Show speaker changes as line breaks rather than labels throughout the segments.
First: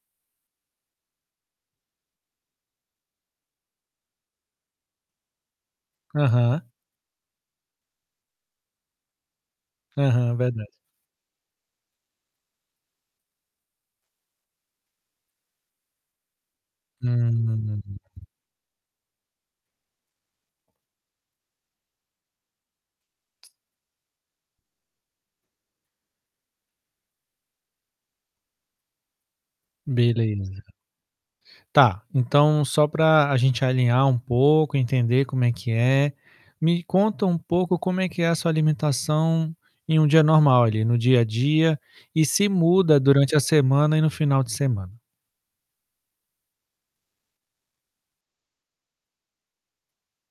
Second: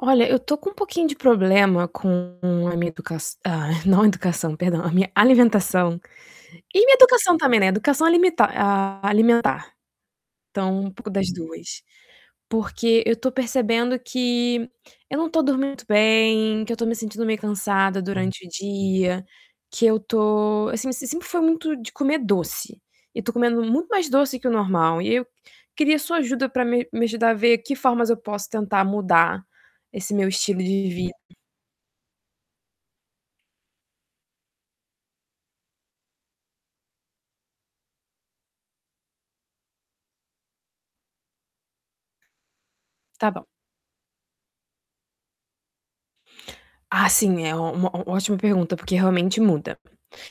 Olha, eu tô com um pouquinho de problema com a minha educaç ah, não educação, perdão, a minha alimentação
Aham.
e minha educação também, né, educação alimenta a alimentar.
Aham, verdade.
Então, um pouco das 2, porque eu tô percebendo que eu não tô dormindo bem, que eu tô me sentindo meio
Hum.
cansada durante o dia, que eu tô, assim me eu sempre fui muito de comer doce e tô comendo muito mais doce que o normal e eu queria sua ajuda pra me me ajudar a ver que formas eu posso tentar mudar esse meu estilo
Beleza.
de vida.
Tá, então, só pra a gente alinhar um pouco, entender como é que é, me conta um pouco como é que é a sua alimentação em um dia normal ali, no dia a dia, e se muda
Tá
durante a
bom.
semana e no final de semana?
Ah, sim, é uma uma ó ótima pergunta, porque realmente muda.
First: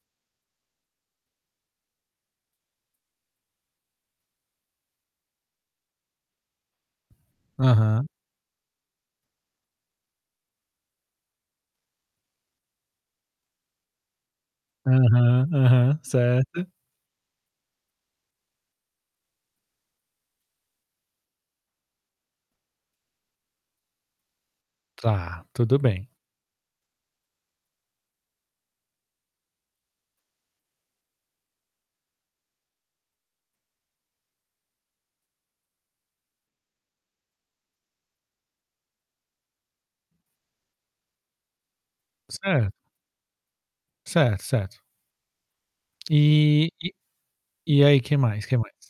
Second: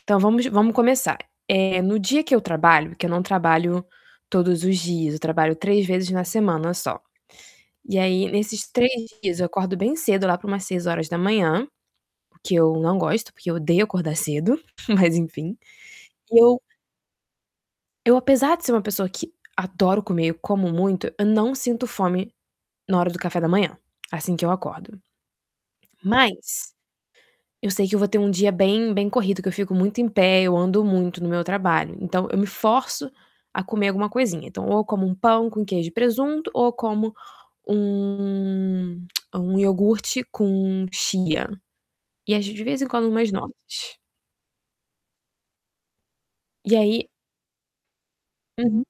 Então vamos vamos começar, eh, no dia que eu trabalho, que eu não trabalho todos os dias, eu trabalho 3 vezes na semana só. E
Aham.
aí, nesses 3 dias eu acordo bem cedo, lá pra umas 6:00, o que eu não gosto, porque eu odeio acordar cedo, mas,
Aham,
enfim,
aham,
e eu
certo.
eu apesar de ser uma pessoa que adoro comer, eu como muito, eu não sinto fome na hora do café da manhã, assim que eu acordo.
Tá, tudo bem.
Mas eu sei que eu vou ter um dia bem bem corrido, que eu fico muito em pé, eu ando muito no meu trabalho, então, eu me forço a comer alguma coisinha. Então, ou eu como um pão com queijo e presunto, ou eu como um um iogurte com chia e às ve de
Certo.
vez em quando umas nozes.
Certo, certo. E
E
e
aí
e aí, que mais, que mais?
Uhum.